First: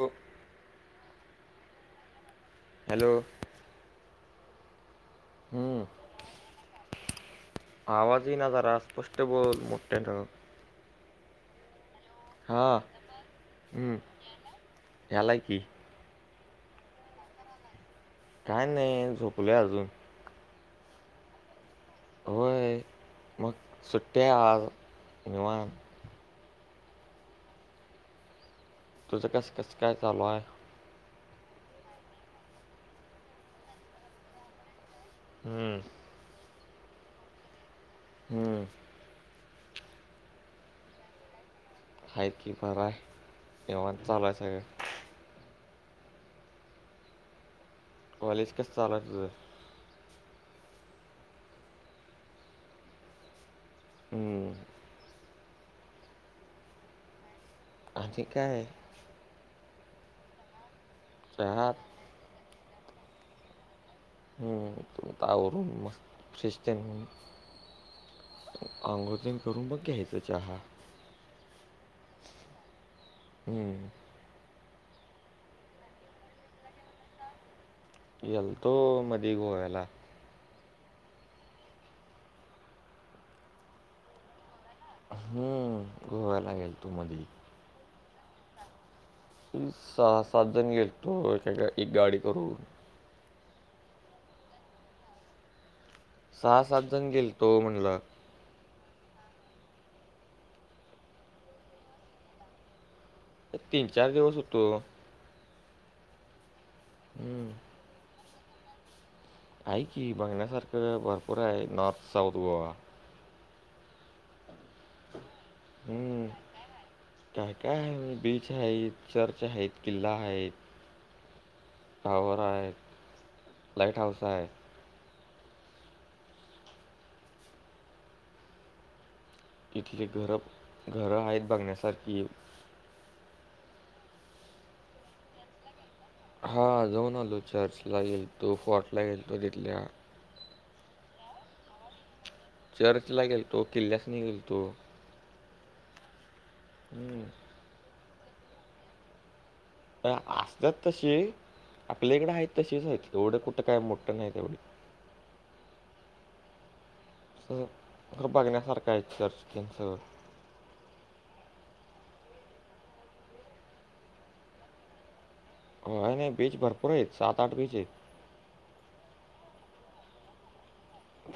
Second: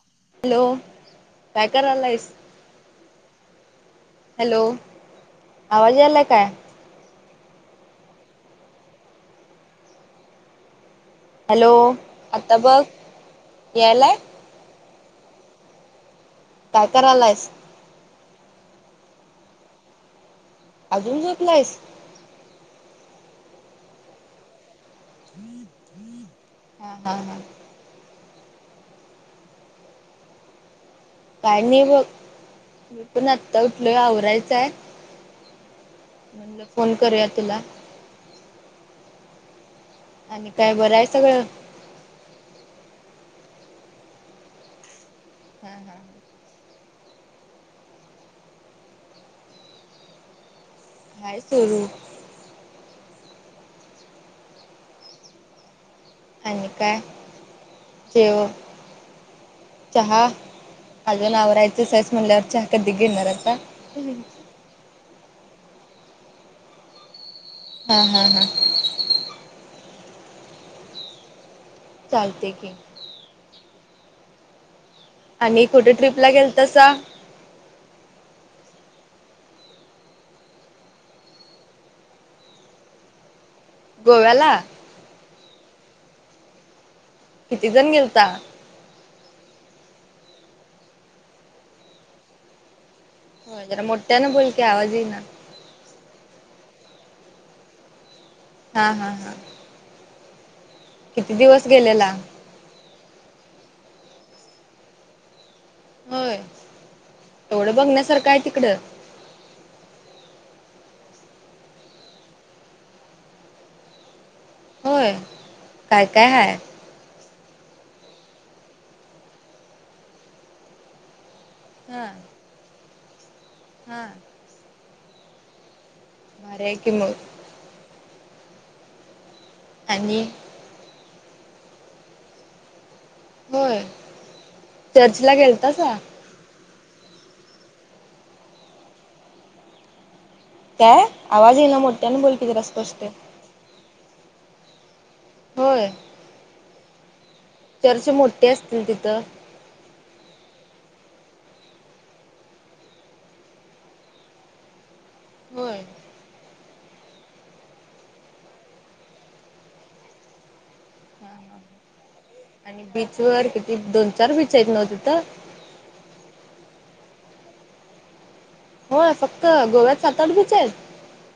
हो. हॅलो काय करायलाईस. हॅलो. हॅलो हम्म, आवाज यालाय काय? आवाज यी ना जरा स्पष्ट बोल मोठ्यानं. हॅलो. आता हा बघ हम्म यायलाय यालय की. काय करायलाइस? काय नाय झोपलोय अजून. अजून झोपलायस. होय मग सुट्टी ये आज निवान हा [inaudible] तुझं कसं कस काय चालू आहे? काय नाही बघ, मी पण आत्ता उठलोय आवरायचंय. हू. म्हणल, फोन करूया तुला. हुं. आणि काय बरं आहे सगळं? हाईक किपर आहे, तेव्हाच चालू आहे सगळे. हा हा. कॉलेज कसं चालू आहे तुझं? बाय सोनू. हू हू. आणि काय आणि शेव, काय चहा? अजून चहा आवरायचं आहेस म्हणल्यावर, चहा कधी घेणारआता? हुं हू आता आवरून मस्त फ्रेश होऊन. हा हा हा आंघोळ तीन करून बघ की, हित चहा. चालतंय की. हुं. आणि कुठ ट्रिप ला गेलतो सा? गेलतो मधी गोव्याला. गोव्याला? हुं, गोव्याला गेलतो मधी. किती जण गेलता? सहा सात जण गेल तो, एका एक गाडी करून. हो जरा मोठ्या न बोलकी आवाज ईना. सहा सात जण गेले तो म्हणलो. हा हा हा. किती दिवस गेलेला? तीन, चार दिवस होतो. होय, हं. एवढं बघण्यासारखं आहे तिकडं? हाय की, बघण्यासारखं भरपूर आहे. North, south Goa. होय हू. काय काय हाय काय काय आहे, बीच आहेत, चर्च आहेत, किल्ला आहेत. हा टॉवर आहेत, लाइट हा हाऊस आहे. आहे की मग. इथली आणि घरं, घरं आहेत बघण्यासारखी. होय, चर्च ला गेलतासा? हा जाऊन आलो. चर्चला गेलतो, फोर्ट ला गेलातो तिथल्या. काय? आवाज ये ना मोठ त्यांन बोलकी जर असत चर्च ला गेलतो. किल्ल्यास नि गेलतो. होय. हू. चर्चे मोठे असतील तिथं. तर असतात तशे. आपल्याकडे आहेत तशीच आहेत एवढं कुठं काय मोठं नाही एवढे होय खरं बघण्यासारखं आहे चर्चे आणि ते सगळं हा हा- बीच वर किती दोन चार बीच आहेत नव्ह तिथं हो नाही बीच भरपूर आहेत सात, आठ बीच आहेत होय फक्त गोव्यात सात आठ बीच आहेत?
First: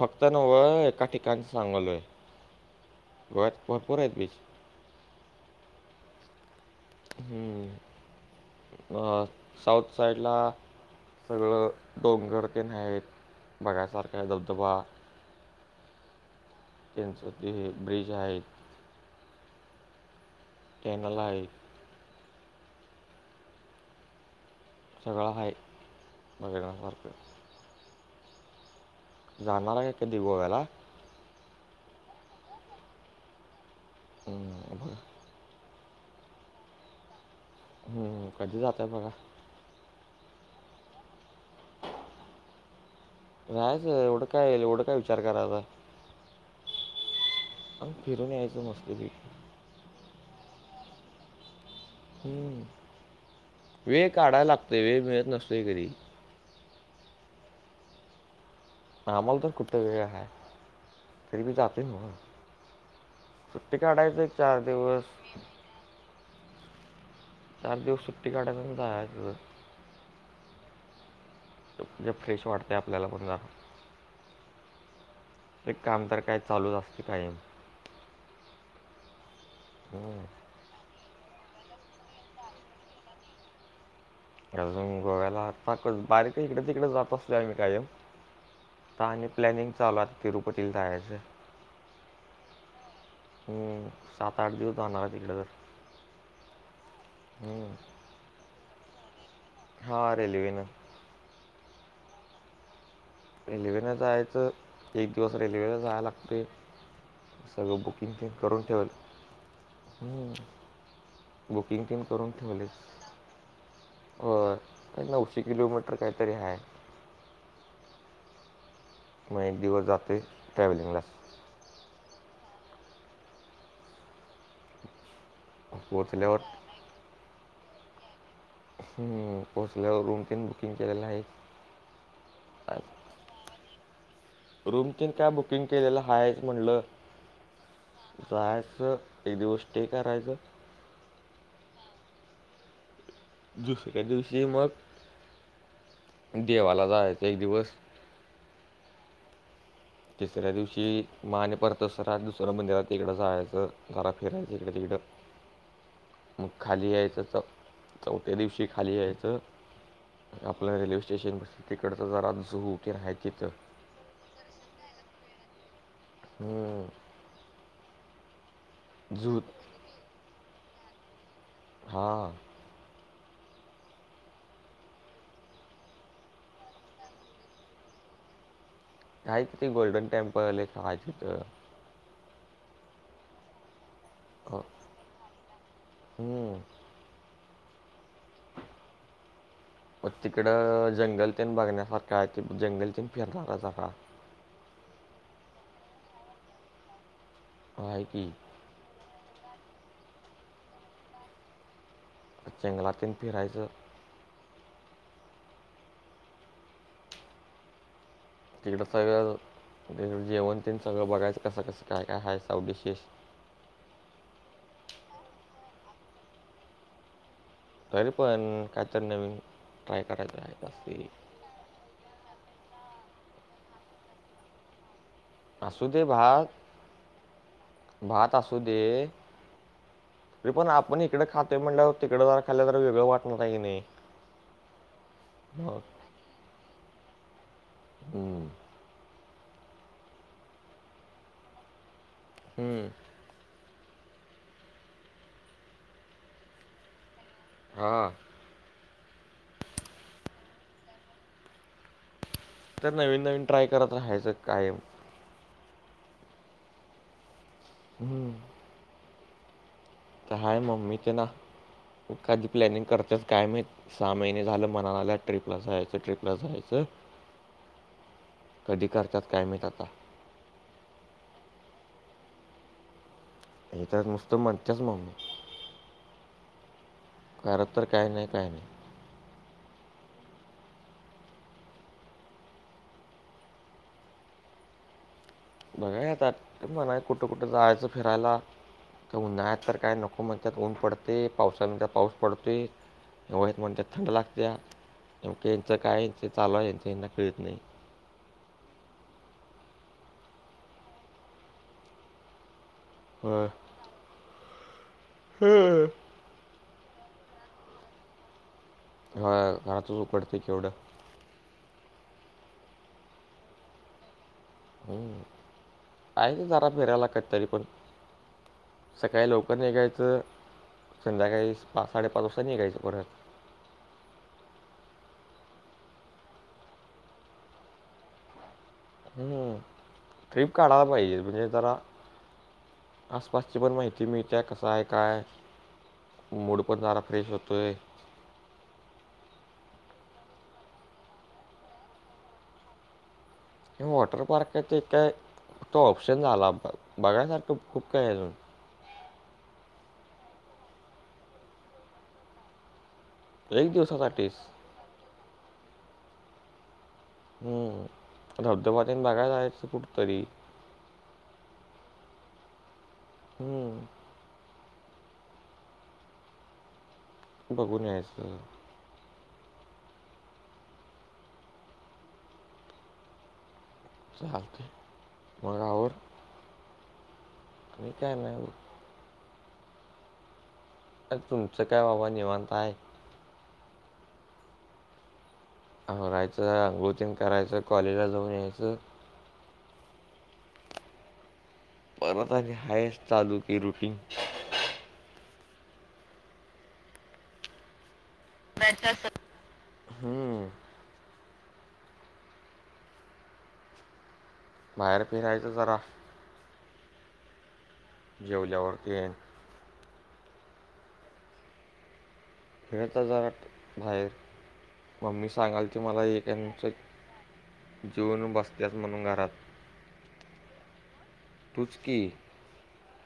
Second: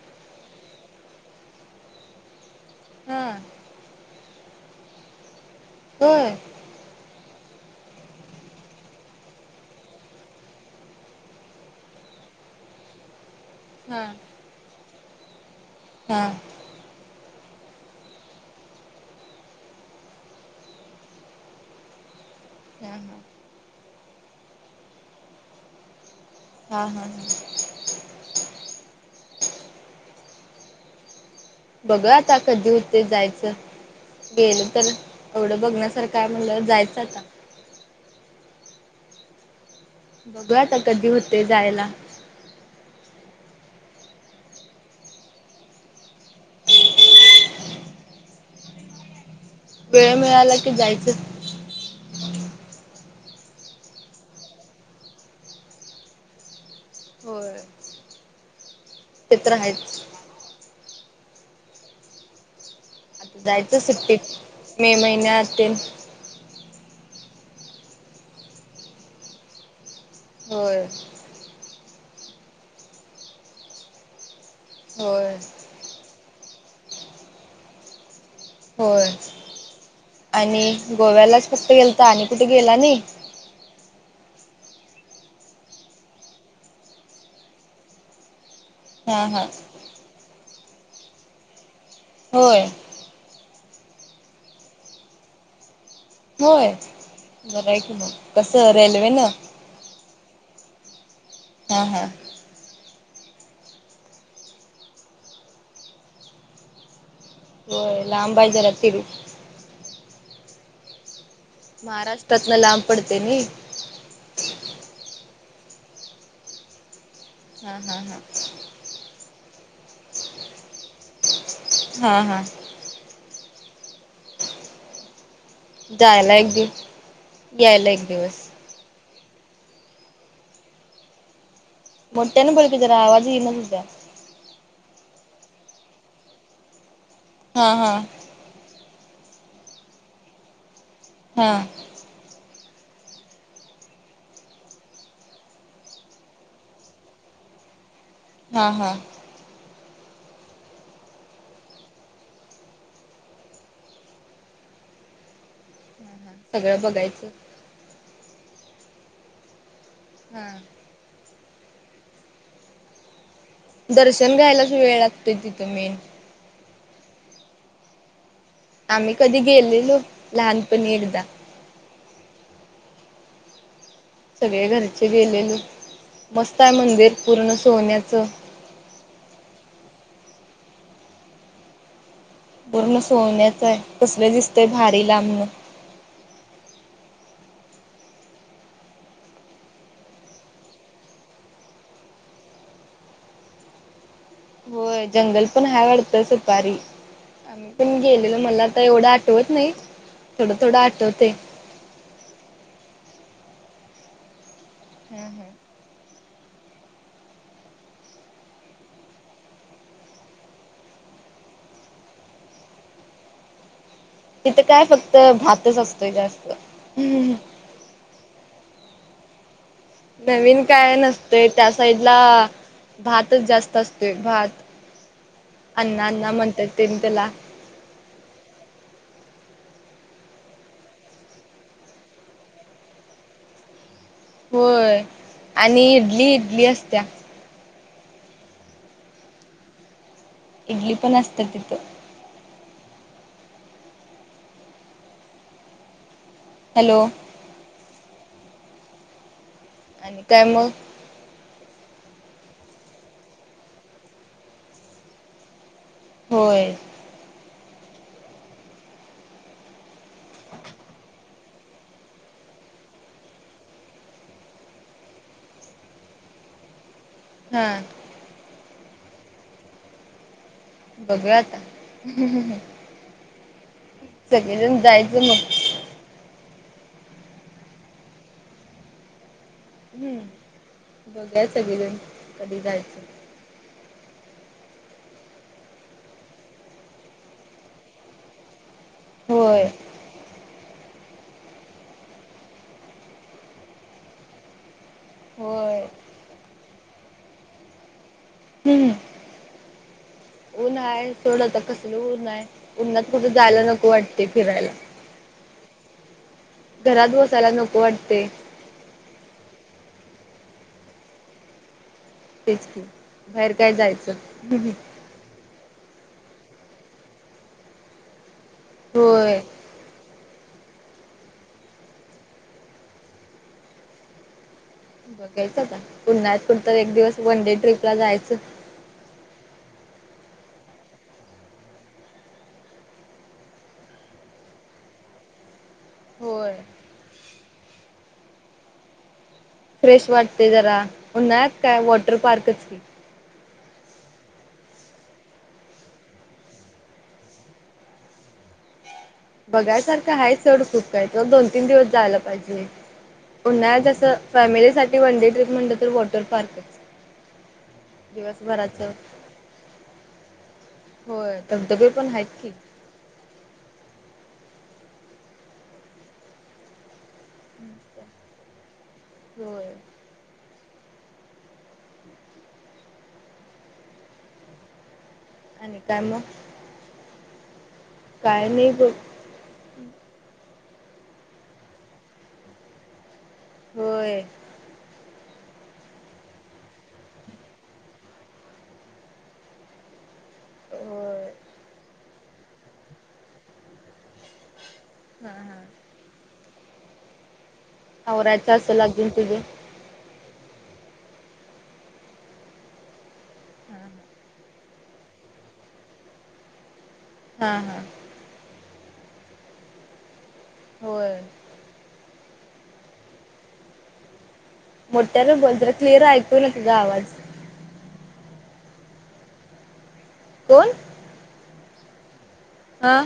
फक्त नववं एक ठिकाण सांगलोय हा भरपूर आहेत बीच होय आ साऊथ साईडला सगळं डोंगर ते आहे हा बघयसारखा, धबधबा हा त्यांचं ते ब्रिज आहेत, कॅनल आहेत हा हा सगळा आहे हा हा बघण्यासारखं हा जाणार आहे का कधी गोवाला बघ आता कधी होते जायचं गेलं हं, तर बघा. एवढं बघण्यासारखं काय म्हणलं जायचं आता हम्, कधी जातय बघा बघू आता कधी होते जायला जायचं एवढं काय एवढं काय विचार करायला आम फिरून यायचो मस्त पैकी वेळ मिळाला की जायचं हम्म वेळ काढायला लागतय वेळ मिळत नसते कधी होय - आम्हाला तर कुठ वेळ आहे तरी भी जात नवा आता सुट्टी काढायचं एक चार दिवस तेच चार दिवस सुट्टी काढाय आणि जायचं होय फ्रेश वाढते आपल्याला पण होय एक काम तर काय चालूच असते कायम होय हम्म. आणि गोव्यालाच फक्त गेलता तर आणि कुठे गेला नाही? अजून, गोव्याला बारीक येकडे तिकडेच जात असलोय मी कायम हा आताआणि हा प्लॅनिंग चालू आता तिरूपतीला जायचं होय हा, सात-आठ दिवस जाणार आहे तिकड तर होय बर हम्म. आहे की मग, कसं रेल्वेन हा रेलवेन हा हा रेल्वेने जायचं एक दिवस रेल्वेला जायला लागते सगळं होय बुकिंग ते लांब आहे करून जरा तिरू ठेवलं बुकिंग तेन करून महाराष्ट्रातन ठेवले लांब पडते नाही होय एक नऊशे किलोमीटर काहीतरी आहे हा हम हम माहा एक दिवस जाते ट्रॅव्हलिंगला च हं हं जायला पोचल्यावर एक दिवस यायला एक दिवस हम्म पोहोचल्यावर रूम तीन बुकिंग केलेल आहेच मोठ्यान बोल की जरा आवाज येईना तुझा रूम तेन काय बुकिंग केलेल हायच म्हटल हां हां जायच एक दिवस स्टे करायच हं दुसऱ्या दिवशी मग देवाला जायच एक दिवस हां हां तिसऱ्या दिवशी म आणि परत अस राजुश्वेर मंदिरात तिकड जायच जरा फिरायच इकड तिकड [unintelligible] मग सगळं खाली यायच बघायचं च चौथ्या दिवशी खाली यायच हा आपल्या रेल्वे स्टेशन तिकडच जरा सुरु की आहे तीथ दर्शन घ्यायलाच वेळ लागतोय तिथ मेन हम्म आम्ही झू कधी गेलेलो लहानपणी एकदा हां सगळे घरचे गेलेल मस्त आहे मंदिर पुर्ण सोन्याच काही तिथं ते गोल्डन टेंम्पल एक आहे तिथं पुर्ण सोन्यच आहे कसले अ, दिसतय भारी लांबण हम्म. [inaudible] मग तिकड जंगल तेन बघण्यासारखा आहे ते जंगलतन फिरणारच आत्ता होय जंगल पण आहे वाटत सफारी आम्ही पण आहे की गेलेलो मला तर एवढं आठ आठवत नाही थोडं थोडं आठवते जंगलातुन फिरायच हम हम तिकड सगळ तिकड जेवण तेन सगळ बघायच कस कस काय काय हाय सर्व डिशेस तिथं काय फक्त भातच असतो जास्त हं तरी पण काहीतरी नवीन ट्राय करायच आहेत असती ते त्या साईडला भातच जास्त असतो भात असू दे अण्णा अण्णा भात म्हणत तेन त्याला भात असु दे तरी पण आपण इकडे खातो म्हणल्यावर तिकडे जर खाल्ल तर वेगळ वाटत का नाही होय मग आणि इडली इडली असत्या हम्म्म - इडली पण असत्या तिथं हम् हॅलो हां आणि काय मग तर नवीन नवीन ट्राय करत राहायच कायम होय हम्म. तर लाय मम्मीचे ना, तू कधी प्लॅनिंग करतेस काय माहित. सहा महिने झालं म्हना लागल्या, ट्रिपला जायचं, ट्रिपला जायचं. हां. कधी करतात काय माहीत आता. बघुया आता. ती तर नुस्त सगळेजण म्हणत्याच जायचं मम्मी. मग खरं तर काही नाही, काही नाही. हम्म. बघुया सगळी जण कधी जायचं. बघुया आता म्हणाल्यात कुठं कुठं जायचं फिरायला, ते होय उन्हाळ्यात तर काय नको म्हणत्यात. ऊन पडतय, पावसाळ्यात म्हणत्यात पाऊस पडतोय, हिवाळ्यात म्हणत्यात थंड लागत्या. नेमकं यांचं होय कायं चालू आहे, यांच यांना कळत नाही. हम्. ऊन्ह आहे सोड आता कसल ऊन आहे, उन्हात कुठे जायला नको वाटतय फिरायला. हम्म. घरात बसायला नको वाटतेय. ह घरातच उकडतय केवढं. तेच की बाहेर काय जायचं. हं आहे की जरा फिरायला खरं तरी पण. सकाळी होय लवकर निघायचं, संध्याकाळी पाच साडेपाच वाजता निघायचं परत. बघायचं आता उन्हाळ्यात कुठं तर एक दिवस वन डे ट्रीप ला जायचं. हं ट्रिप काढायलाच पाहिजे, म्हणजे जरा आसपासची पण माहिती मिळत्या, कसं आहे काय. होय मूड पण जरा फ्रेश होतोय. फ्रेश वाटतय जरा, उन्हाळ्यात काय वॉटर पार्कच. वॉटर पार्क काय ते काय फक्त ऑप्शन झाला आपल्याला, बघायसारखं खूप काही हाय अजून. बघायसारखं आहे सोड खूप काय, पण दोन तीन दिवस जायला पाहिजे. एक उन्हाळ्यात जसं दिवसासाठीच. फॅमिलीसाठी वनडे ट्रिप म्हणल तर वॉटर पार्कच. हम्म धबधबा दिवसभराचं तेन बघायला जायचं कुठ तरी. होय धबधबे पण आहेत. हम्म. बघुन यायचं. होय. चालतयं. आणि काय मगं. आणि काय नाही. आणि तुमचं काय बाबा निवांत आहे. होय. आवरायचं अंघोळ तेन करायचं, कॉलेजला जाऊन यायचं होय परत आणि हाय असं चालू की रुटीन हां. आवरायचं असलं अजून तुझ. हं. हा. बाहेर फिरायचं जरा. हा-हा. जेवल्यावरती- होय- [unintelligible] बाहेर मम्मी मोठ्यानं बोल सांगाल जरा ती क्लिअर मला ऐकू ना तुझा आवाज [unintelligible] बसल्यात म्हणून घरात. कोण? तूच कि. हा.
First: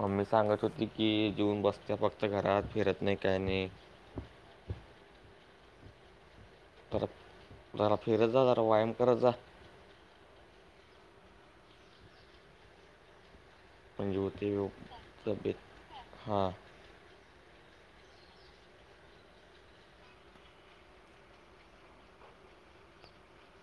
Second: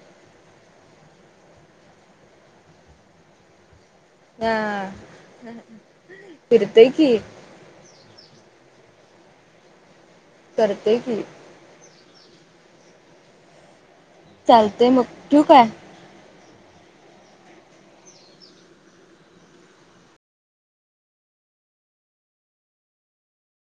मम्मी सांगत होती की जेऊन बसते फक्त घरात फिरत नाही काय नाही. ह. फिरते जरा कि. जरा फिरत जा, जरा व्यायाम करत जा. करते कि. चालतय मग, ठिऊ का? हा.